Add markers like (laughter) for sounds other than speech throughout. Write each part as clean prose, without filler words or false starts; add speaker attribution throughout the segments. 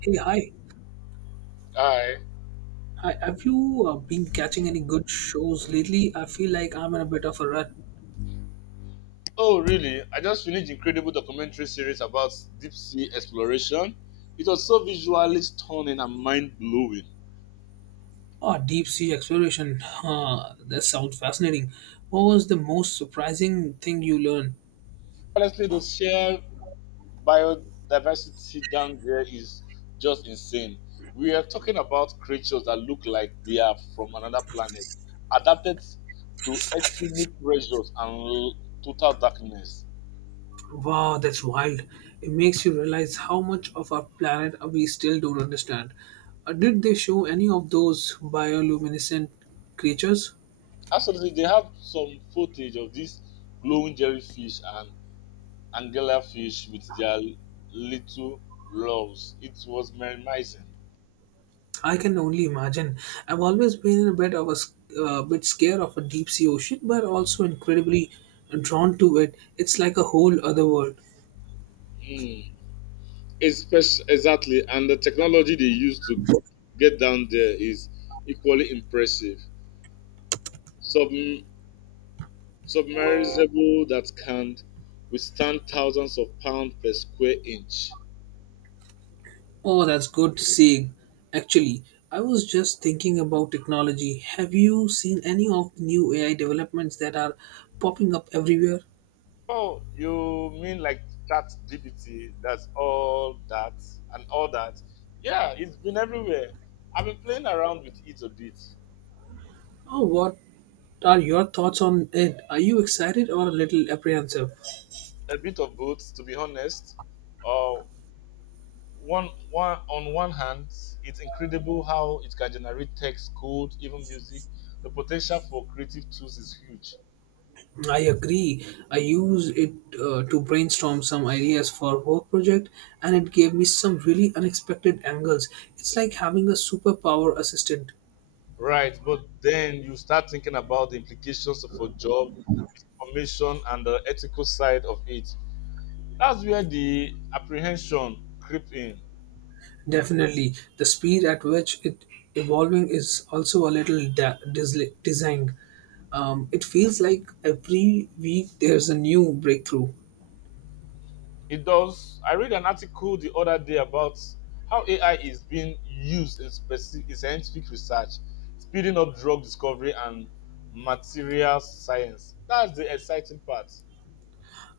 Speaker 1: Hey, hi.
Speaker 2: Hi.
Speaker 1: Hi. Have you been catching any good shows lately? I feel like I'm in a bit of a rut.
Speaker 2: Oh, really? I just finished incredible documentary series about deep sea exploration. It was so visually stunning and mind blowing.
Speaker 1: Oh, deep sea exploration. Huh, that sounds fascinating. What was the most surprising thing you learned?
Speaker 2: Honestly, the sheer biodiversity down there is just insane. We are talking about creatures that look like they are from another planet, adapted to extreme pressures and total darkness.
Speaker 1: Wow, that's wild. It makes you realize how much of our planet we still don't understand. Did they show any of those bioluminescent creatures?
Speaker 2: Absolutely, they have some footage of these glowing jellyfish and anglerfish with their little loves. It was mesmerizing.
Speaker 1: I can only imagine. I've always been a bit of a bit scared of a deep sea ocean, but also incredibly drawn to it. It's like a whole other world.
Speaker 2: Mm, exactly, and the technology they use to get down there is equally impressive. Sub- submersible that can withstand thousands of pounds per square inch.
Speaker 1: Oh, that's good seeing. Actually, I was just thinking about technology. Have you seen any of the new AI developments that are popping up everywhere?
Speaker 2: Oh, you mean like that DBT? That's all that and all that. Yeah, it's been everywhere. I've been playing around with it a bit.
Speaker 1: Oh, what are your thoughts on it? Are you excited or a little apprehensive?
Speaker 2: A bit of both, to be honest. Uh, on one hand, it's incredible how it can generate text, code, even music. The potential for creative tools is huge,
Speaker 1: I agree. I use it to brainstorm some ideas for work project, and it gave me some really unexpected angles. It's like having a superpower assistant.
Speaker 2: right? But then you start thinking about the implications for job, formation, and the ethical side of it. That's where the apprehension creep in.
Speaker 1: Definitely, the speed at which it evolving is also a little designed. It feels like every week there's a new breakthrough.
Speaker 2: It does. I read an article the other day about how AI is being used in, specific, in scientific research, speeding up drug discovery and material science. That's the exciting part.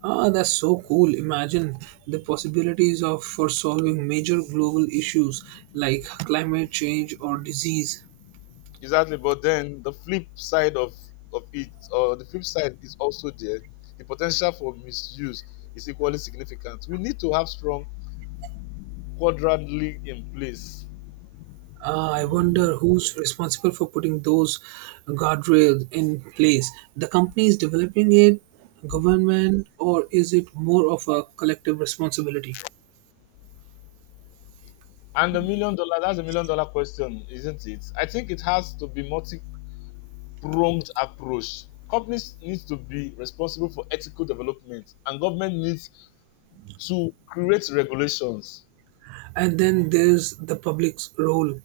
Speaker 1: Ah, that's so cool. Imagine the possibilities of for solving major global issues like climate change or disease.
Speaker 2: Exactly, but then the flip side of it, or the flip side is also there. The potential for misuse is equally significant. We need to have strong quadrant league in place.
Speaker 1: I wonder who's responsible for putting those guardrails in place. The company is developing it, government, or is it more of a collective responsibility?
Speaker 2: And the million dollar, that's a million dollar question, isn't it? I think it has to be multi pronged approach. Companies need to be responsible for ethical development, and government needs to create regulations.
Speaker 1: And then there's the public's role,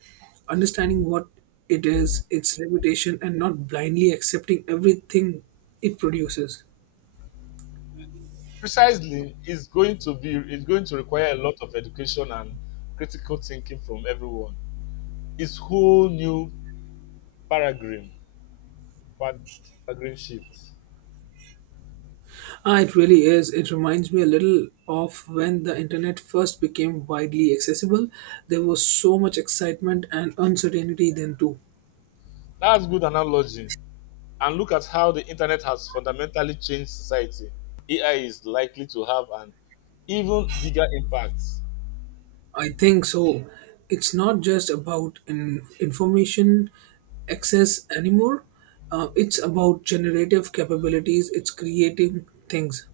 Speaker 1: understanding what it is, its reputation, and not blindly accepting everything it produces.
Speaker 2: Precisely, it's going to require a lot of education and critical thinking from everyone. It's whole new paradigm, pad- paradigm shift.
Speaker 1: Ah, it really is. It reminds me a little of when the internet first became widely accessible. There was so much excitement and uncertainty then, too.
Speaker 2: That's good analogy. And look at how the internet has fundamentally changed society. AI is likely to have an even bigger impact.
Speaker 1: I think so. It's not just about in information access anymore. It's about generative capabilities. It's creating things.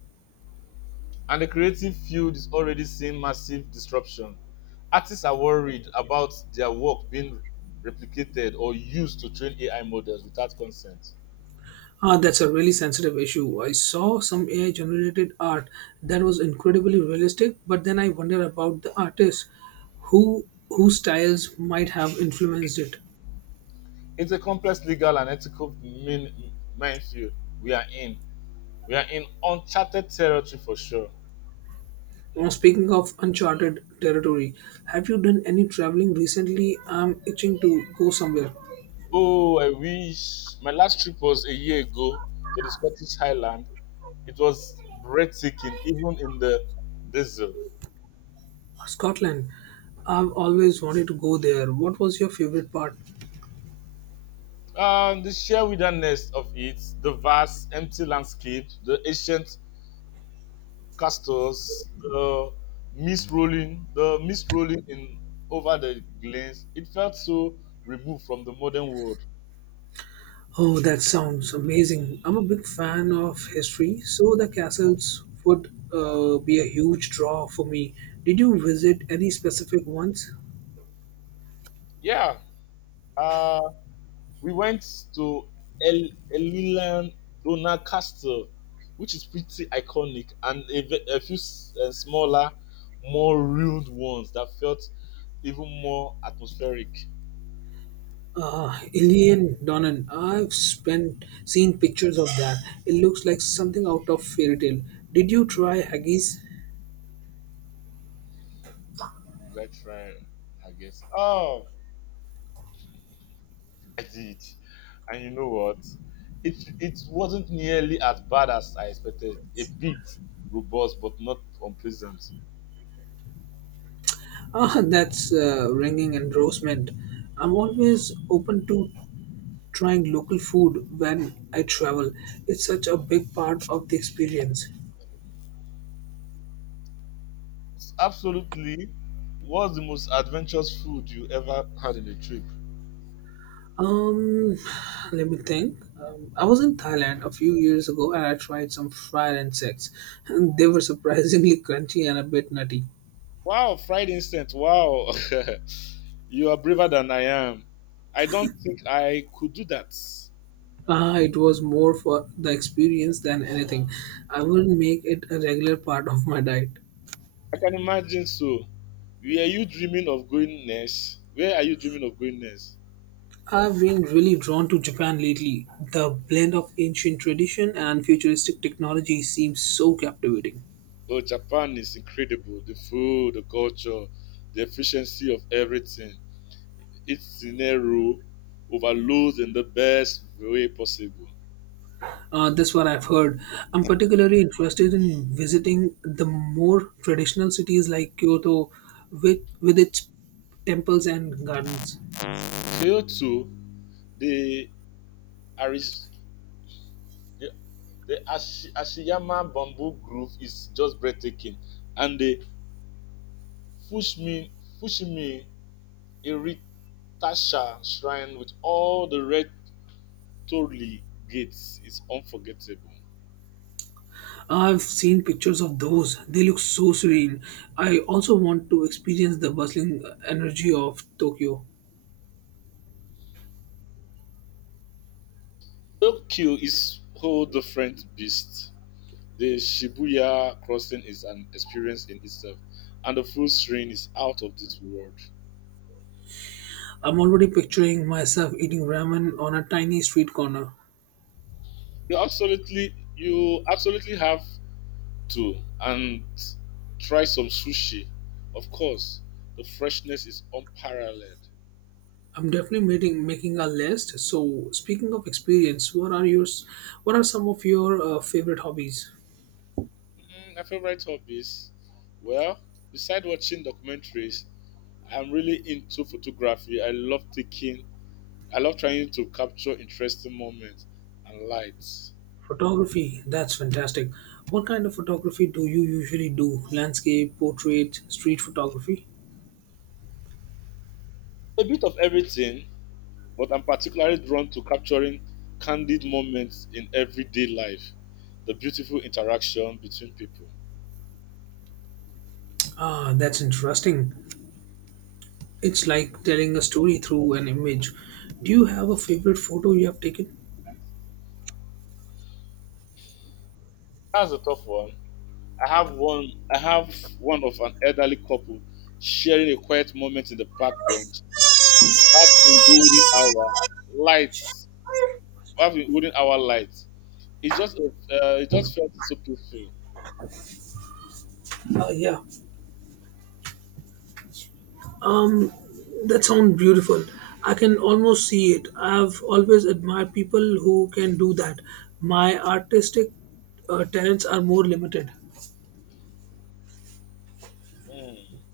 Speaker 2: And the creative field is already seeing massive disruption. Artists are worried about their work being replicated or used to train AI models without consent.
Speaker 1: Ah, that's a really sensitive issue. I saw some AI generated art that was incredibly realistic, but then I wonder about the artist whose styles might have influenced it.
Speaker 2: It's a complex legal and ethical minefield we are in. We are in uncharted territory for sure.
Speaker 1: Now, speaking of uncharted territory, have you done any traveling recently? I'm itching to go somewhere.
Speaker 2: Oh, I wish my last trip was a year ago to the Scottish Highland. It was breathtaking, even in the diesel.
Speaker 1: Scotland. I've always wanted to go there. What was your favorite part?
Speaker 2: The sheer wilderness of it, the vast empty landscape, the ancient castles, the mist rolling in over the glens. It felt so removed from the modern world.
Speaker 1: Oh, that sounds amazing. I'm a big fan of history, so the castles would be a huge draw for me. Did you visit any specific ones?
Speaker 2: Yeah, uh, we went to El Elilan Dona Castle, which is pretty iconic, and a, a few smaller, more ruined ones that felt even more atmospheric.
Speaker 1: Ilian Donnan. I've spent seen pictures of that. It looks like something out of fairy tale. Did you try haggis?
Speaker 2: That's right. I guess. Oh, I did. And you know what? It wasn't nearly as bad as I expected. A bit robust, but not unpleasant.
Speaker 1: Ah, (laughs) that's ringing endorsement. I'm always open to trying local food when I travel. It's such a big part of the experience.
Speaker 2: It's absolutely was the most adventurous food you ever had in a trip.
Speaker 1: Um, Let me think. I was in Thailand a few years ago and I tried some fried insects, and they were surprisingly (laughs) crunchy and a bit nutty.
Speaker 2: Wow, fried instant. Wow. (laughs) You are braver than I am. I don't think I could do that.
Speaker 1: Ah, it was more for the experience than anything. I wouldn't make it a regular part of my diet.
Speaker 2: I can imagine so. Were you dreaming of going next? Where are you dreaming of going next?
Speaker 1: I've been really drawn to Japan lately. The blend of ancient tradition and futuristic technology seems so captivating.
Speaker 2: Oh, Japan is incredible, the food, the culture, the efficiency of everything, its scenario overloads in the best way possible.
Speaker 1: That's what I've heard. I'm particularly interested in visiting the more traditional cities like Kyoto with its temples and gardens.
Speaker 2: So too, the Aris, the, the Ashi, Ashiyama Bamboo Grove is just breathtaking, and the Fushimi Fushimi Iritasha Shrine with all the red torii gates is unforgettable.
Speaker 1: I've seen pictures of those. They look so serene. I also want to experience the bustling energy of Tokyo.
Speaker 2: Tokyo is whole different beast. The Shibuya crossing is an experience in itself, and the full strain is out of this world.
Speaker 1: I'm already picturing myself eating ramen on a tiny street corner.
Speaker 2: You absolutely have to and try some sushi. Of course, the freshness is unparalleled.
Speaker 1: I'm definitely making a list. So, speaking of experience, what are yours? What are some of your favorite hobbies?
Speaker 2: Mm, my favorite hobbies, well, beside watching documentaries, I'm really into photography. I love trying to capture interesting moments and lights.
Speaker 1: Photography, that's fantastic. What kind of photography do you usually do? Landscape, portrait, street photography?
Speaker 2: A bit of everything, but I'm particularly drawn to capturing candid moments in everyday life, the beautiful interaction between people.
Speaker 1: Ah, that's interesting. It's like telling a story through an image. Do you have a favorite photo you have taken?
Speaker 2: That's a tough one. I have one of an elderly couple sharing a quiet moment in the park bench. That in golden hour lights, having golden hour lights. It just felt so peaceful.
Speaker 1: Yeah. Um, that sounds beautiful. I can almost see it. I've always admired people who can do that. My artistic talents are more limited.
Speaker 2: Mm.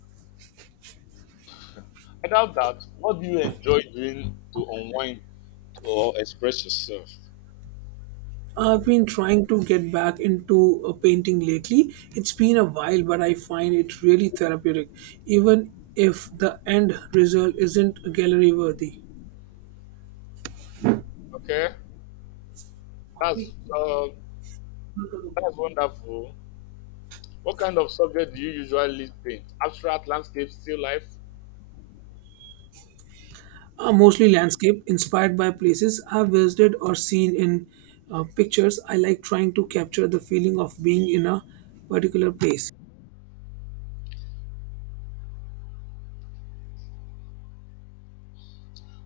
Speaker 2: Without that, what do you enjoy doing to unwind or express yourself?
Speaker 1: I've been trying to get back into painting lately. It's been a while, but I find it really therapeutic, even if the end result isn't gallery worthy.
Speaker 2: Okay, that's uh, that's wonderful. What kind of subject do you usually paint? Abstract, landscape, still life?
Speaker 1: Mostly landscape, inspired by places I've visited or seen in pictures. I like trying to capture the feeling of being in a particular place.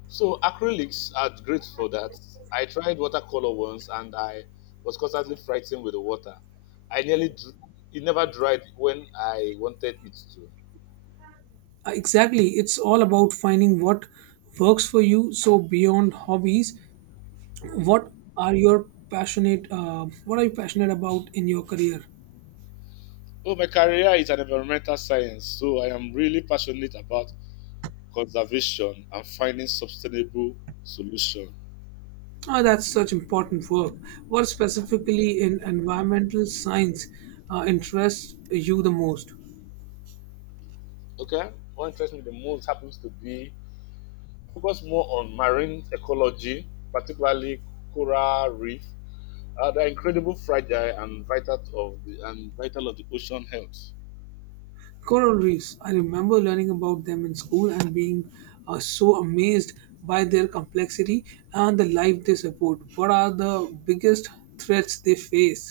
Speaker 2: So acrylics are great for that. I tried watercolor once and I was constantly frightened with the water. I nearly dr- it never dried when I wanted it to.
Speaker 1: Exactly, it's all about finding what works for you. So, beyond hobbies, what what are you passionate about in your career?
Speaker 2: Oh, my career is an environmental science, so I am really passionate about conservation and finding sustainable solution.
Speaker 1: Ah, that's such important work. What specifically in environmental science interests you the most?
Speaker 2: Okay, what interests me the most happens to be focus more on marine ecology, particularly coral reef, the incredible fragile and vital of the ocean health.
Speaker 1: Coral reefs, I remember learning about them in school and being so amazed by their complexity and the life they support. What are the biggest threats they face?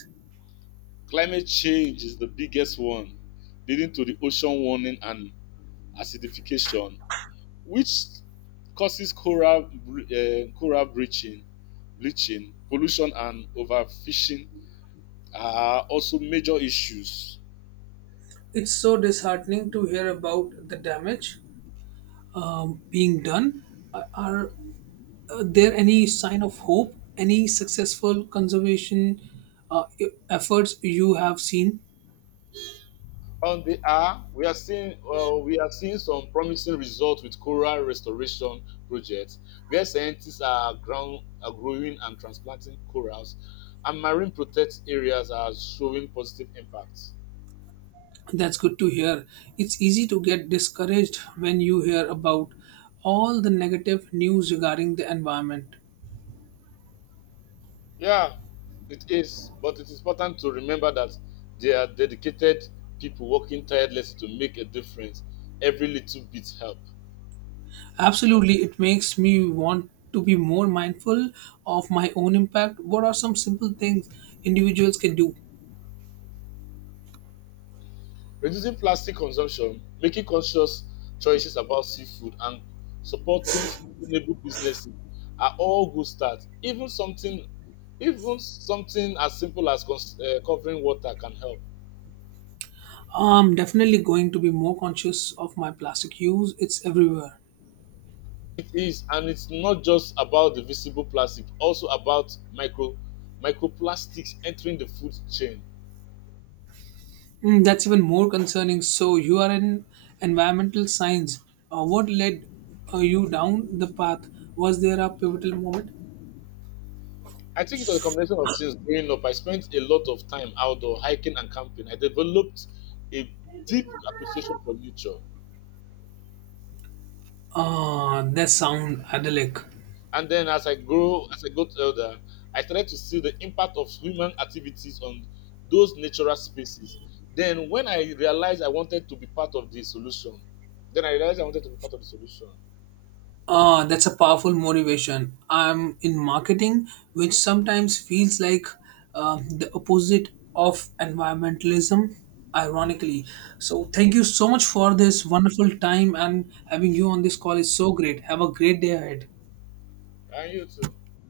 Speaker 2: Climate change is the biggest one, leading to the ocean warming and acidification, which causes coral bleaching, pollution, and overfishing are also major issues.
Speaker 1: It's so disheartening to hear about the damage being done. Are there any sign of hope, any successful conservation efforts you have seen?
Speaker 2: On the hour, we are seeing some promising results with coral restoration projects, where scientists are ground are growing and transplanting corals, and marine protected areas are showing positive impacts.
Speaker 1: That's good to hear. It's easy to get discouraged when you hear about all the negative news regarding the environment.
Speaker 2: Yeah, it is, but it is important to remember that there are dedicated people working tirelessly to make a difference. Every little bit helps.
Speaker 1: Absolutely, it makes me want to be more mindful of my own impact. What are some simple things individuals can do?
Speaker 2: Reducing plastic consumption, making conscious choices about seafood, and supporting sustainable businesses are all good starts. Even something as simple as covering water can help.
Speaker 1: I'm definitely going to be more conscious of my plastic use, it's everywhere.
Speaker 2: It is, and it's not just about the visible plastic, also about microplastics entering the food chain.
Speaker 1: Mm, that's even more concerning. So, you are in environmental science. What led you down the path? Was there a pivotal moment?
Speaker 2: I think it was a combination of things. Growing up, I spent a lot of time outdoor hiking and camping. I developed a deep appreciation for nature.
Speaker 1: Ah, that sound idyllic.
Speaker 2: And then as I got older, I started to see the impact of human activities on those natural spaces. Then when I realized I wanted to be part of the solution, then I realized I wanted to be part of the solution.
Speaker 1: Ah, that's a powerful motivation. I'm in marketing, which sometimes feels like the opposite of environmentalism, ironically. So, thank you so much for this wonderful time and having you on this call is so great. Have a great day ahead.
Speaker 2: And you too.